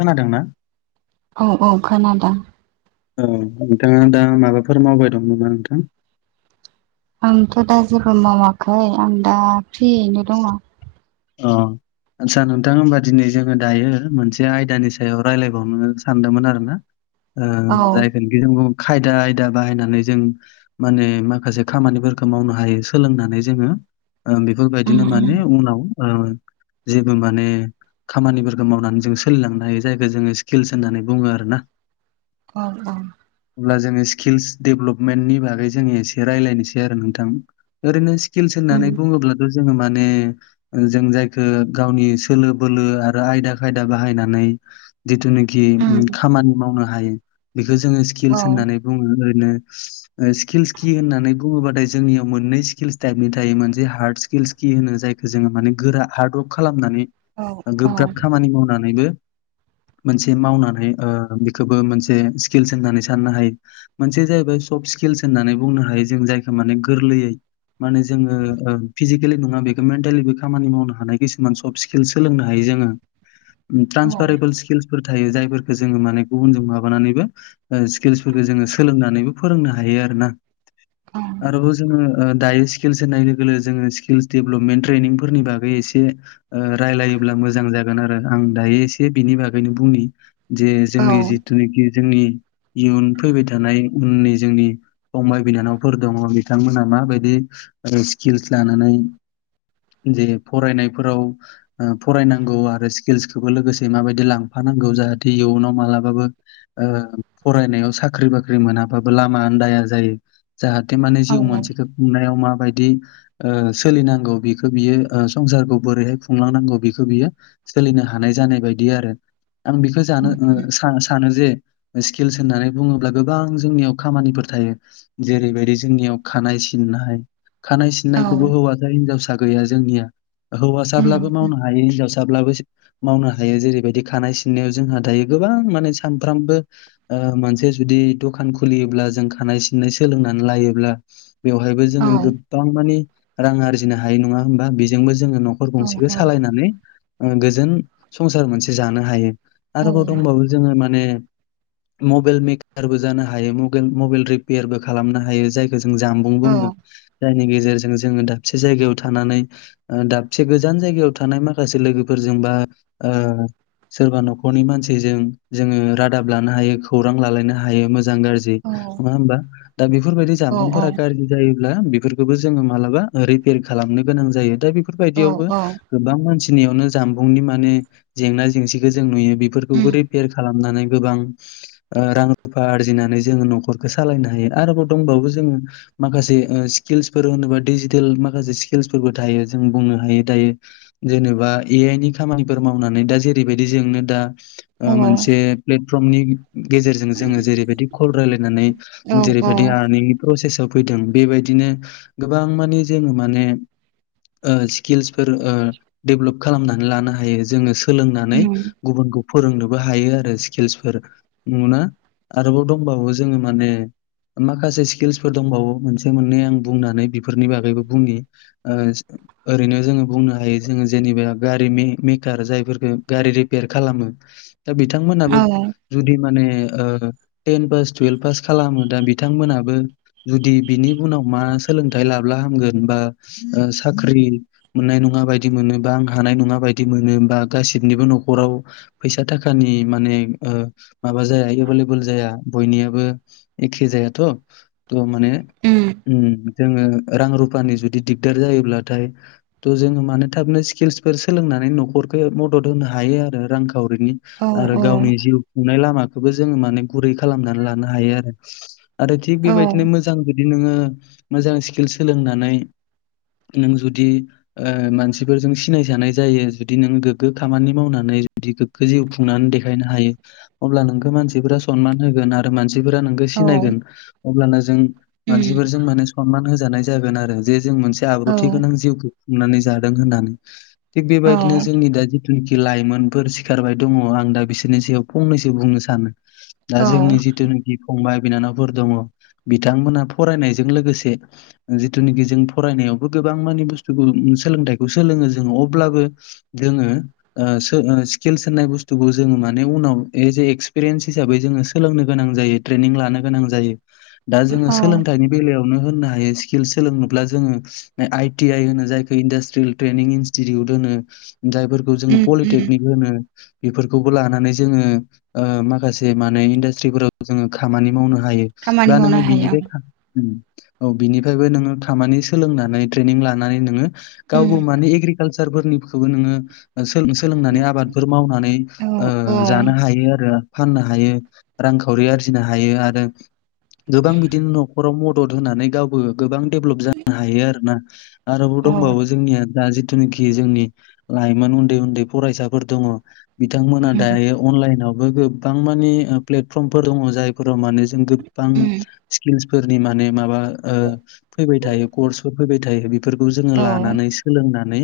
खोनादों ना औ-औ खोनादों औ नोंथाङा दा माबाफोर मावबाय दं नामा नोंथां आंथ दा जेबो मावाखै आं दा फ्रियैनो दङ अ आदसा नोंथां होनबा दिनै जोङो दायो मोनसे आयदानि सायाव रायलायबावनो सानदोंमोन आरो ना ओ औ जाय रोंगौथि रोंगौ खायदा आयदा बाहायनानै जों माने माखासे खामानिफोरखौ मावनो हायो सोलोंनानै जोङो ओ उम बेफोरबायदिनो उम माने उनाव ओ जेबो माने खामानिफोरखौ मावनानै जों सोलिलांनो हायो जायखौ जोङो स्किल्स होननानै बुङो आरोना औ औ । अब्ला जोङो स्किल्स डेभेलपमेन्टनि बागै जोङो एसे रायलायनिसै आरो नोंथां ओरैनो स्किल्स उम होननानै बुङोब्लाथ' जोङो माने जों जायखो गावनि सोलो बोलो आरो आयदा खायदा बाहायनानै जिथु नो खि ओं उम खामानि मावनो हायो बेखौ जोङो औ स्किल्स होननानै बुङो ओरैनो स्किल्स कि होननानै बुङोबाथाय जोंनियाव मोननै स्किल्स टाइपनि थायो मोनसे हार्ड स्किल्स खि होनो जायखौ जोङो मानि गोरा हार्डवार्क खालामनानै औ गोब्राब खामानि मावनानैबो [inaudible] मोनसे मावनानै ओ बेखोबो मोनसे स्किल्स होननानै साननो हायो मोनसे जाहैबाय सफ स्किल्स होननानै बुंनो हायो जों जायखौ माने गोरलैयै माने जोङो ओ फिजिकेलि नङा बेखौ मेन्टेलिबो खामानि मावनो हानाय खिसुमान सफ्ट स्किल सोलोंनो हायो जोङो । औ ट्रान्सफारेबल स्किल्स फोर थायो जायफोरखो जोङो माने गुबुन जों माबानानैबो ओ स्किल्सफोरखौ जोङो सोलोंनानैबो फोरोंनो हायो । हायो आरो ना औ आरोबाव जोङो ओ दायो स्टिल्स होन्नाय लोगो जोङो स्किल्स डेभेलपमेन ट्रेनिंफोरनि बागै एसे रायलायोब्ला मोजां जागोन आरो आं दा दायो एसे बिनि बागैनो बुंनि जे जोंनि जिथुनोखि जोंनि इयुन फैबाय थानाय उननि जोंनि फंबाय बिनानावफोर दङ' बिथांमोनहा माबायदि आरो स्किल्स लानानै जे फरायनायफोराव ओ फरायनांगौ आरो स्किल्सखौबो लोगोसे माबायदि लांफा नांगौ जाहाथे इयुनाव मालाबाबो ओ फरायनायाव साख्रि बाख्रि मोनाबाबो लामा आन्दाया जायो जाहाथे माने औ जिउ मोनसेखौ खुंनायाव माबायदि ओ सोलिनांगौ बिखो बियो संसारखौ बोरैहाय खुंलांनांगौ बिखौ बियो सोलिनो हा हानाय जानाय बायदि आरो आं बेखो जानो उम उम सानो जे स्किल्स होननानै बुङोब्ला गोबां जोंनियाव खामानिफोर थायो जेरैबायदि जोंनियाव खानाय सिननाय खानाय औ सिननायखौबो हौवासा हिनजावसा गैया जोंनिया हौवासाब्लाबो उम मावनो हायो हिनजावसाब्लाबो मावनो हायो जेरैबायदि खानाय सिननायाव जोंहा दायो गोबां माने सानफ्रामबो ओ मानसि जुदि द'खान खुलियोब्ला जों खानाय सिननाय सोलोंनानै लायोब्ला बेवहायबो औ जोङो गोबां मानि रां आरजिनो हायो नङा होमबा बेजोंबो जोङो न'खर औ गंसेखो सालायनानै गोजोन संसार मोनसे जानो हायो। औ आरोबाव दंबावो जोङो माने मबेल मेकारबो जानो हायो मबेल रिपेयारबो खालामनो हायो जाय जों जानबुं औ बुङो जायनि गे जों जोङो दाबसे जायगायाव थानानै ओ दाबसे गोजान जायगायाव थानाय माखासे लोगोफोरजों बा ओ सोरबा न'खरनि मानसिजों जोङो रादाब लानो हायो खौरां लालायनो हायो मोज जां गाज्रि नङा होमबा दा बेफोरबायदि औ जामबुंफोरा गाज्रि जायोब्ला बेफोरखोबो जोङो मालाबा रिपेयार खालामनो गोनां जायो दा बेफोरबायदियावबो औ गोबां मानसि नियावनो जामबुंनि माने जेंना जेंसिखो जों नुयो उम बेफोरखौबो रिपेयार खालाम नानै गोबां ओ रां रुफा आरजिनानै जोङो न'खरखौ सालायनो हायो आरोबाव दंबावो जों माखासे ओ स्किलस फोरोंनोबा दिजिटेल माखासे स्किलसफोरबो थायो जों बुंनो हायो दायो जेनेबा ए आइनि खामानिफोर मावनानै दा जेरैबायदि जोंनो दा औ मोनसे प्लेटफर्मनि गेजेरजों जोङो जेरैबायदि कल रायलायनानै औ उम औ जेरैबायदि आरनिं प्रसेसआव फैदों बेबायदिनो गोबां माने जोङो माने ओ स्किल्सफोर ओ डेभ्लप खालामनानै लानो हायो जोङो सोलोंनानै उम गुबुन गुबु फोरोंनोबो हायो आरो स्किल्सफोर नुना आरोबाव दंबावो जोङो माने माखासे स्किल्सफोर दंबावो मोनसे मोननै आं बुंनानै बेफोरनि बागैबो बुंनि ओ ओरैनो जोङो बुंनो हायो जों जेनेबा गारिनि रिप्यार जायफोरखो गारि रिप्यार खालामो दा औ बिथांमोनाबो उम जुदि माने ओ तेन पास तुयेल्फ पास खालामो दा बिथांमोनाबो जुदि बिनि उनाव मा सो सोलोंथाइ लाब्ला हामगोन बा ओ साख्रि मोननाय नङा बायदि मोनो बा आं हानाय नङा बा बायदि मोनो बा गासैनिबो नख'राव फैसा थाखानि माने ओ माबा जाया एभेलेबेल जाया बयनियाबो एखे जायाथ' थ माने औ औ औ जोङो रां रुफानि जुदि दिगदार जायोब्लाथाय थ जोङो मानो थाबनो स्किल्सफोर सोलोंना नै नख'रखौ मदद होनो हायो आरो रां खावरिनि आरो गावनि जिउ खुंनाय लामा खोबो जों माने गुरै खालामनानै लानो हायो आरो आरो थिग बेबायदिनो मोजां नोङो मोजां स्किल सोलोंनानै नों जुदि ओ मानसिफोरजों सिनायजानाय जायो जुदि नों गोग्गो खामानि मावनानै गोग्गो जिउ खुंनानै देखायनो हायो अब्ला नोंखौ मानसिफोरा सनमान होगोन आरो मानसि फोरा नोंखो सिनायगोन अब्लाना जों मानसिफोरजों माने सनमान होजानाय जागोन आरो जे जों मोनसे आब्रुथि गोनां जिउखौ खुंनानै जादों होननानै थिग बेबायदिनो जोंनि दा जानाखि लाइमोनफोर सिखारबाय दङ आं दा बिसोरनि सायाव फंनैसो बुंनो सानो दा जोंनि जिथुनाखि फंबाय बिनानावफोर दङ बिथांमोना फरायनायजों लोगोसे जिथुनिखि जों फरायनायावबो गोबां माने बुस्थुखौ सोलोंथाइखौ सोलोङो जों अब्लाबो जोङो ओ सो-स्किल्स होननाय बुस्थुखौ जोङो माने उनाव ए जे एक्सपिरेन्स हिसाबै जोङो सोलोंनो गोनां जायो ट्रेनिं लानो गोनां जायो दा जोङो औ सोंलोंथाइनि बेलायाव नो होननो हायो स्किल सोंलोंनोबा जोङो आइ ति आइ होनो जायखौ इनड्रास्त्रियेल ट्रेनिं इनस्टिटिउट बो ओनो जायफोरखौ जोङो उम उम पलिटेकनिक बो होनो बेफोरखौबो लानानै जोङो ओ माखासे माने इन्डास्ट्रिफोराव जोङो खामानि मावनो हायो खामानि दा मावनो नोङो हाया बिनिफाय उम औ बिनिफायबो नोङो खामानि सोलोंनानै ट्रेनिं लानानै नोङो उम गावबो माने एग्रिकालसार फोरनिखौबो नोङो सोल-सोलोंनानै आबादफोर मावनानै औ ओ औ जानो हायो आरो फाननो हायो रांखावरि आरजिनो हायो आरो गोबां बिदिनो न'खराव म मदद होनानै गावबो गोबां डेभलप जानो हायो आरो ना। आरोबाव औ दंबावो जोंनिया दा जिथुनाखि जोंनि लाइमोन उन्दै उन्दै फरायसाफोर दङ। बिथांमोना उम दायो अनलाइनावबो गोबां मानि प्लेटफर्मफोर दङ जायफोराव माने गोबबां उम स्किल्स फोरनि माने माबा ओ फैबाय थायो कर्सफोर फैबाय थायो बेफोरखौ जोङो औ लानानै सोलोंनानै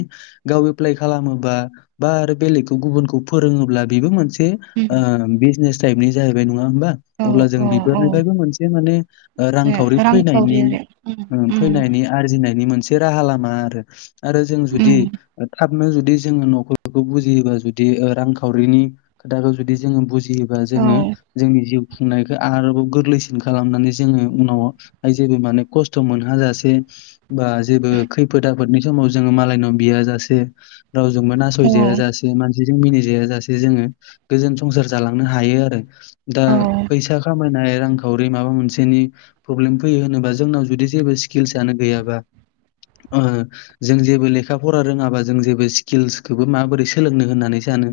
गाव एप्लाइ खालामोबा बा आरो बेलेगखौ गुबुनखौ फोरोङोब्ला बेबो मोनसे उम ओ बिजनेस टाइपनि जाहैबाय नङा होमबा औ अब्ला जों औ औ बिफोरनिफ्रायबो मोनसे माने रां खावरि रांखावरि आरो उम उम फैनायनि आरजिनाय नि मोनसे राहा लामा आरो आरो जों जुदि उम थाब नो जुदि जोङो न'खरखौ बुजियोबा जुदि रांखावरिनि खोथाखौ जुदि जोङो बुजि योबा औ जोङो जोंनि जिउ खुंनायखौ आरोबाव गोरलैसिन खालामनानै जोङो उनाव जेबो माने खस्थ' मोनहा जासे बा जेबो खैफोद आफोदनि समाव जोङो मालायनाव बिया जासे रावजोंबो औ नासयजाया जासे मानसि मिनिजायासे जोङो गोजोन संसार जालांनो हायो आरो दा औ फैसा खामायनाय रांखावरि माबा मोनसेनि प्रब्लेम फैयो होनोबा जोंनाव जुदि जेबो स्किल्सआनो गैयाबा ओ जों जेबो लेखा फरा रोङाबा जों जेबो स्किल्सखौबो माबोरै सोलोंनो होननानै सा नो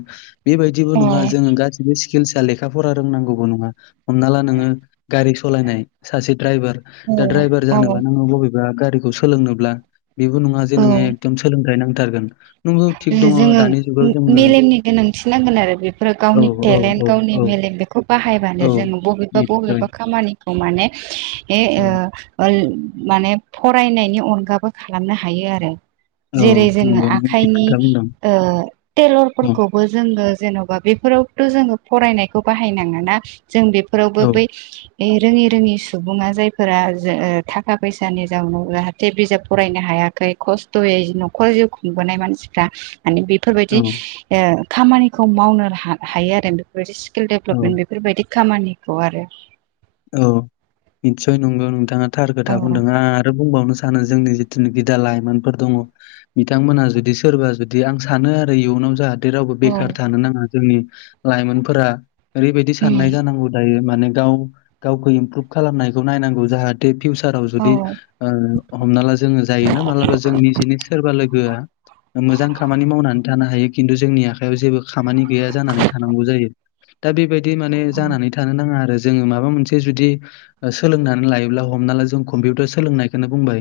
बेबायदिबो औ नङा जोङो गासिबो स्किल्सआ लेखा फरा रोंनांगौबो नङा हमना ला नोङो गारि सालायनाय सासे द्राइभार दा द्राइभार औ जानोबा नोङो बबे बा गारिखौ सोलोंनोब्ला बेबो नङा जे औ नोङो एकदम सोलोंथायाइ नांथारगोन नंगौ थिग दङ जोङो दानि जुगाव जोङो मेलेमनि गोनांथि नांगोन आरो बेफोरो औ गावनि औ टेलेन्ट औ गावनि औ मेलेम बेखौ औ बाहायबानो जोङो निस्सय बबेबा-बबेबा खामानिखौ माने ए औ ओ माने फरायनि अनगाबो खालामनो हायो आरो औ नंगौ नों थिग खायनि खोथा बुंदों ओ औ टेलरफोरखौबो जोङो जेन'बा बेफोराव थ' जोङो फरायनायखौ बाहायनाङा ना जों बेफोरावबो औ बै रोङि-रोङि सुबुङा जायफोरा जो थाखा फैसानि जाउनाव जाहाथे बिजाब फरायनो हा याखै खस्थ'यै न'खर जिउ खुंबोनाय मानसिफ्रा माने बेफोरबायदि औ ओ खामानिखौ मावनो हा- हायो आरो बेफोरबायदि स्किल औ डेभेलपमेन्ट बेफोरबायदि खामानिखौ आरो औ निसय नंगौ नोंथाङा थार औ खोथा बुंदों आं आरो बुंबावनो सानो जोंनि जिथुनि खि दा लाइमोनफोर दङ बिथांमोना जुदि सोरबा जुदि आं सानो आरो इयुनाव जाहा थे रावबो औ बेखार थानो नाङा जोंनि लाइमोनफोरा ओरैबायदि साननाय उम जानांगौ दायो माने गाव गावखौ इमप्रुभ खालामनायखौ नायनांगौ जाहाथे फिउसाराव औ जुदि औ ओ हमना ला जोङो जायोना मालाबा जों निजिनि सोरबा लोगोआ मोजां खामानि मावनानै थानो हायो खिन्थु जोंनि आखायाव जेबो खामानि गैया जानानै थानांगौ जायो दा बेबायदि माने जानानै थानो नाङा आरो जोङो माबा मोनसे जुदि ओ सोलोंनानै लायोब्ला हमनाला जों कपिउार सोलोंनायखोनो बुंबाय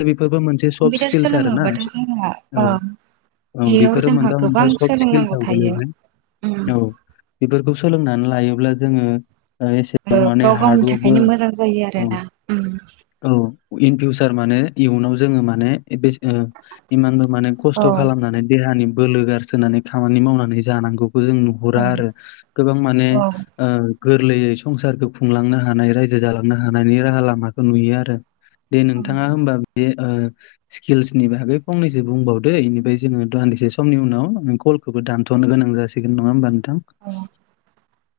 दा बेफोरबो मोनसे सफ कम्पिउटार स्किल्स आरोना सोलोङोबाथ' औ जोंहा औ बेयाव बेफोरो जोंहा मोनफा गोबां मोनफा सब सोलोंनांगौ स्किल्सआव थायो गोलैबाय उम औ बेफोरखौ सोलोंनानै लायोब्ला जोङो ओ एसेबां ओ माने गाव गावनि हारवरकबो थाखायनो मोजां जायो आरोना उम औ-औ इन फिउसार माने इयुनाव जोङो माने बेसे ओ इमानबो माने औ खस्थ' खालामनानै देहानि बोलो गारसोनानै खामानि मावनानै जानांगौ जों नुहुरा आरो गोबां माने औ ओ गोरलैयै संसारखौ खुंलांनो हानाय रायजो जालांनो हानायनि राहा लामाखौ नुयो आरो दे औ नोंथाङा होमबा बे ओ स्किल्सनि बागै फंनैसो बुंबावदो एनिफ्राय जोङो दान्दिसे समनि उनाव कलखौबो दानथ'नो गोनां जासिगोन नङा होनबा नोंथां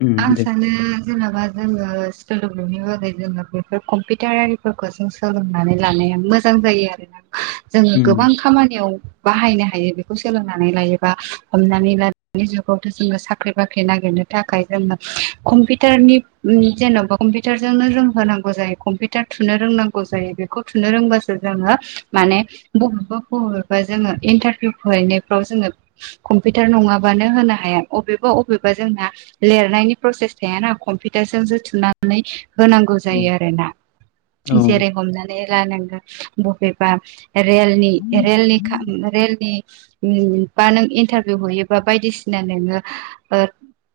उम दे आंसानो जेन'बा जोंङो सोलोंलुनि बागै जोङो बेफोर कम्पिउटारआरिफोरखौ जों सोलोंनानै लानाया मोजां जायो आरोना जोङो गोबां उम खामानियाव बाहायनो हायो बेखौ सोलोंनानै लायोबा हमनानै ला दानि जुगावथ' जोङो साख्रि बाख्रि नागिरनो थाखाय जोङो कम्पिउटारनि जेन'बा कम्पिउटारजोंनो जों होनांगौ जायो कम्पिउटार थुनो रों नांगौ जायों बेखौ थुनो रोंब्लासो जोङो माने बबेबा-बबेबा जोंङो इन्टारभिउ हैनायफ्राव जोङो कम्पिउटार नङाबानो होनो हाया अबेबा-अबेबा जोंहा लिरनायनि प्रसेस थायाना कम्पिउटारजोंसो थुनानै होनांगौ औ जायो आरो ना औ जेरै हमनानै ला नोंथां बबेबा रेलनि-रेलनि खा-रेलनि बा नों इन्टारभिउ हैयोबा बायदिसिना नोङो ओ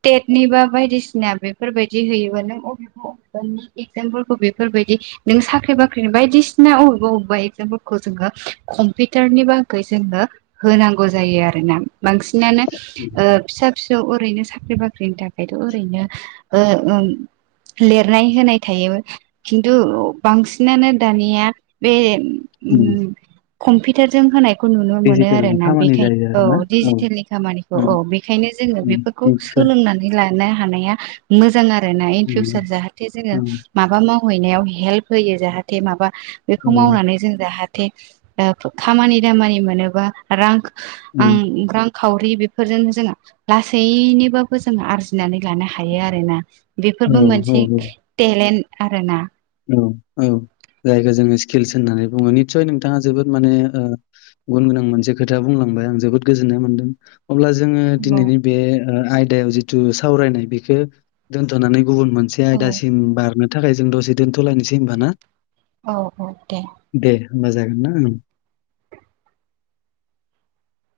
टेट नि बा बायदिसिना बेफोरबायदि होयोबा नों अबेबा-अबेबानि एगजामखौ बेफोरबादि नों साख्रि-बाख्रिनि बायदिसिना अबेबा-अबेबा एक्जामखौ जोङो कम्पिउटारनि बागै जों होनांगौ जायो आरोना बांसिनानो ओ फिसा-फिसौ ओरैनो साख्रि-बाख्रि ख्रिनि थाखायथ' ओरैनो ओ-ओं लिरनाय होनाय थायो खिनथु बांसिनानो दानिया बे ओ उम कम्पिउटार जों होनाय। खौ नुनो मोनो डिजिटेलनि आरोना खामानि बेखाय जायो औ आरोना औ डजिटेलनि खामानिखौ औ उम बेखायनो जोङो उम बेफोरखौ निस्सय सोलोंनानै नै लानो हानाया मोजां आरोना उम इनफिवसार जाहाते जोङो उम माबा माव मावहैनायाव हेल्प होयो जाहाथे माबा औ बेखौ मावनानै जों जाहा थे ओ खामानि दामानि मोनोबा रां आं उम रां खावरि बेफोरजोंनो जोङो लासैनोबाबो जोङो आरजिनानै लानो हायो आरो ना। औ बेफोरबो औ मोनसे तेलेन्त आरो ना औ औ। जायखौ जोङो स्किलस होननानै बुङो निस्सय नोंथाङा जोबोद माने ओ गुन गोनां मोनसे खोथा बुंलां ओफ्राय आं जोबोद गोजोन्नाय मोन्दों अब्ला जोङो औ दिनैनि बे ओ आयदायाव जिथु सावरायनाय बेखौ दोनथ'नानै गुबुन मोनसे औ आयदासिम बारनो थाखाय जों दसे दोनथ'लायनोसै हब ना? औ औ दे। दे होमबा जागोनना ओं।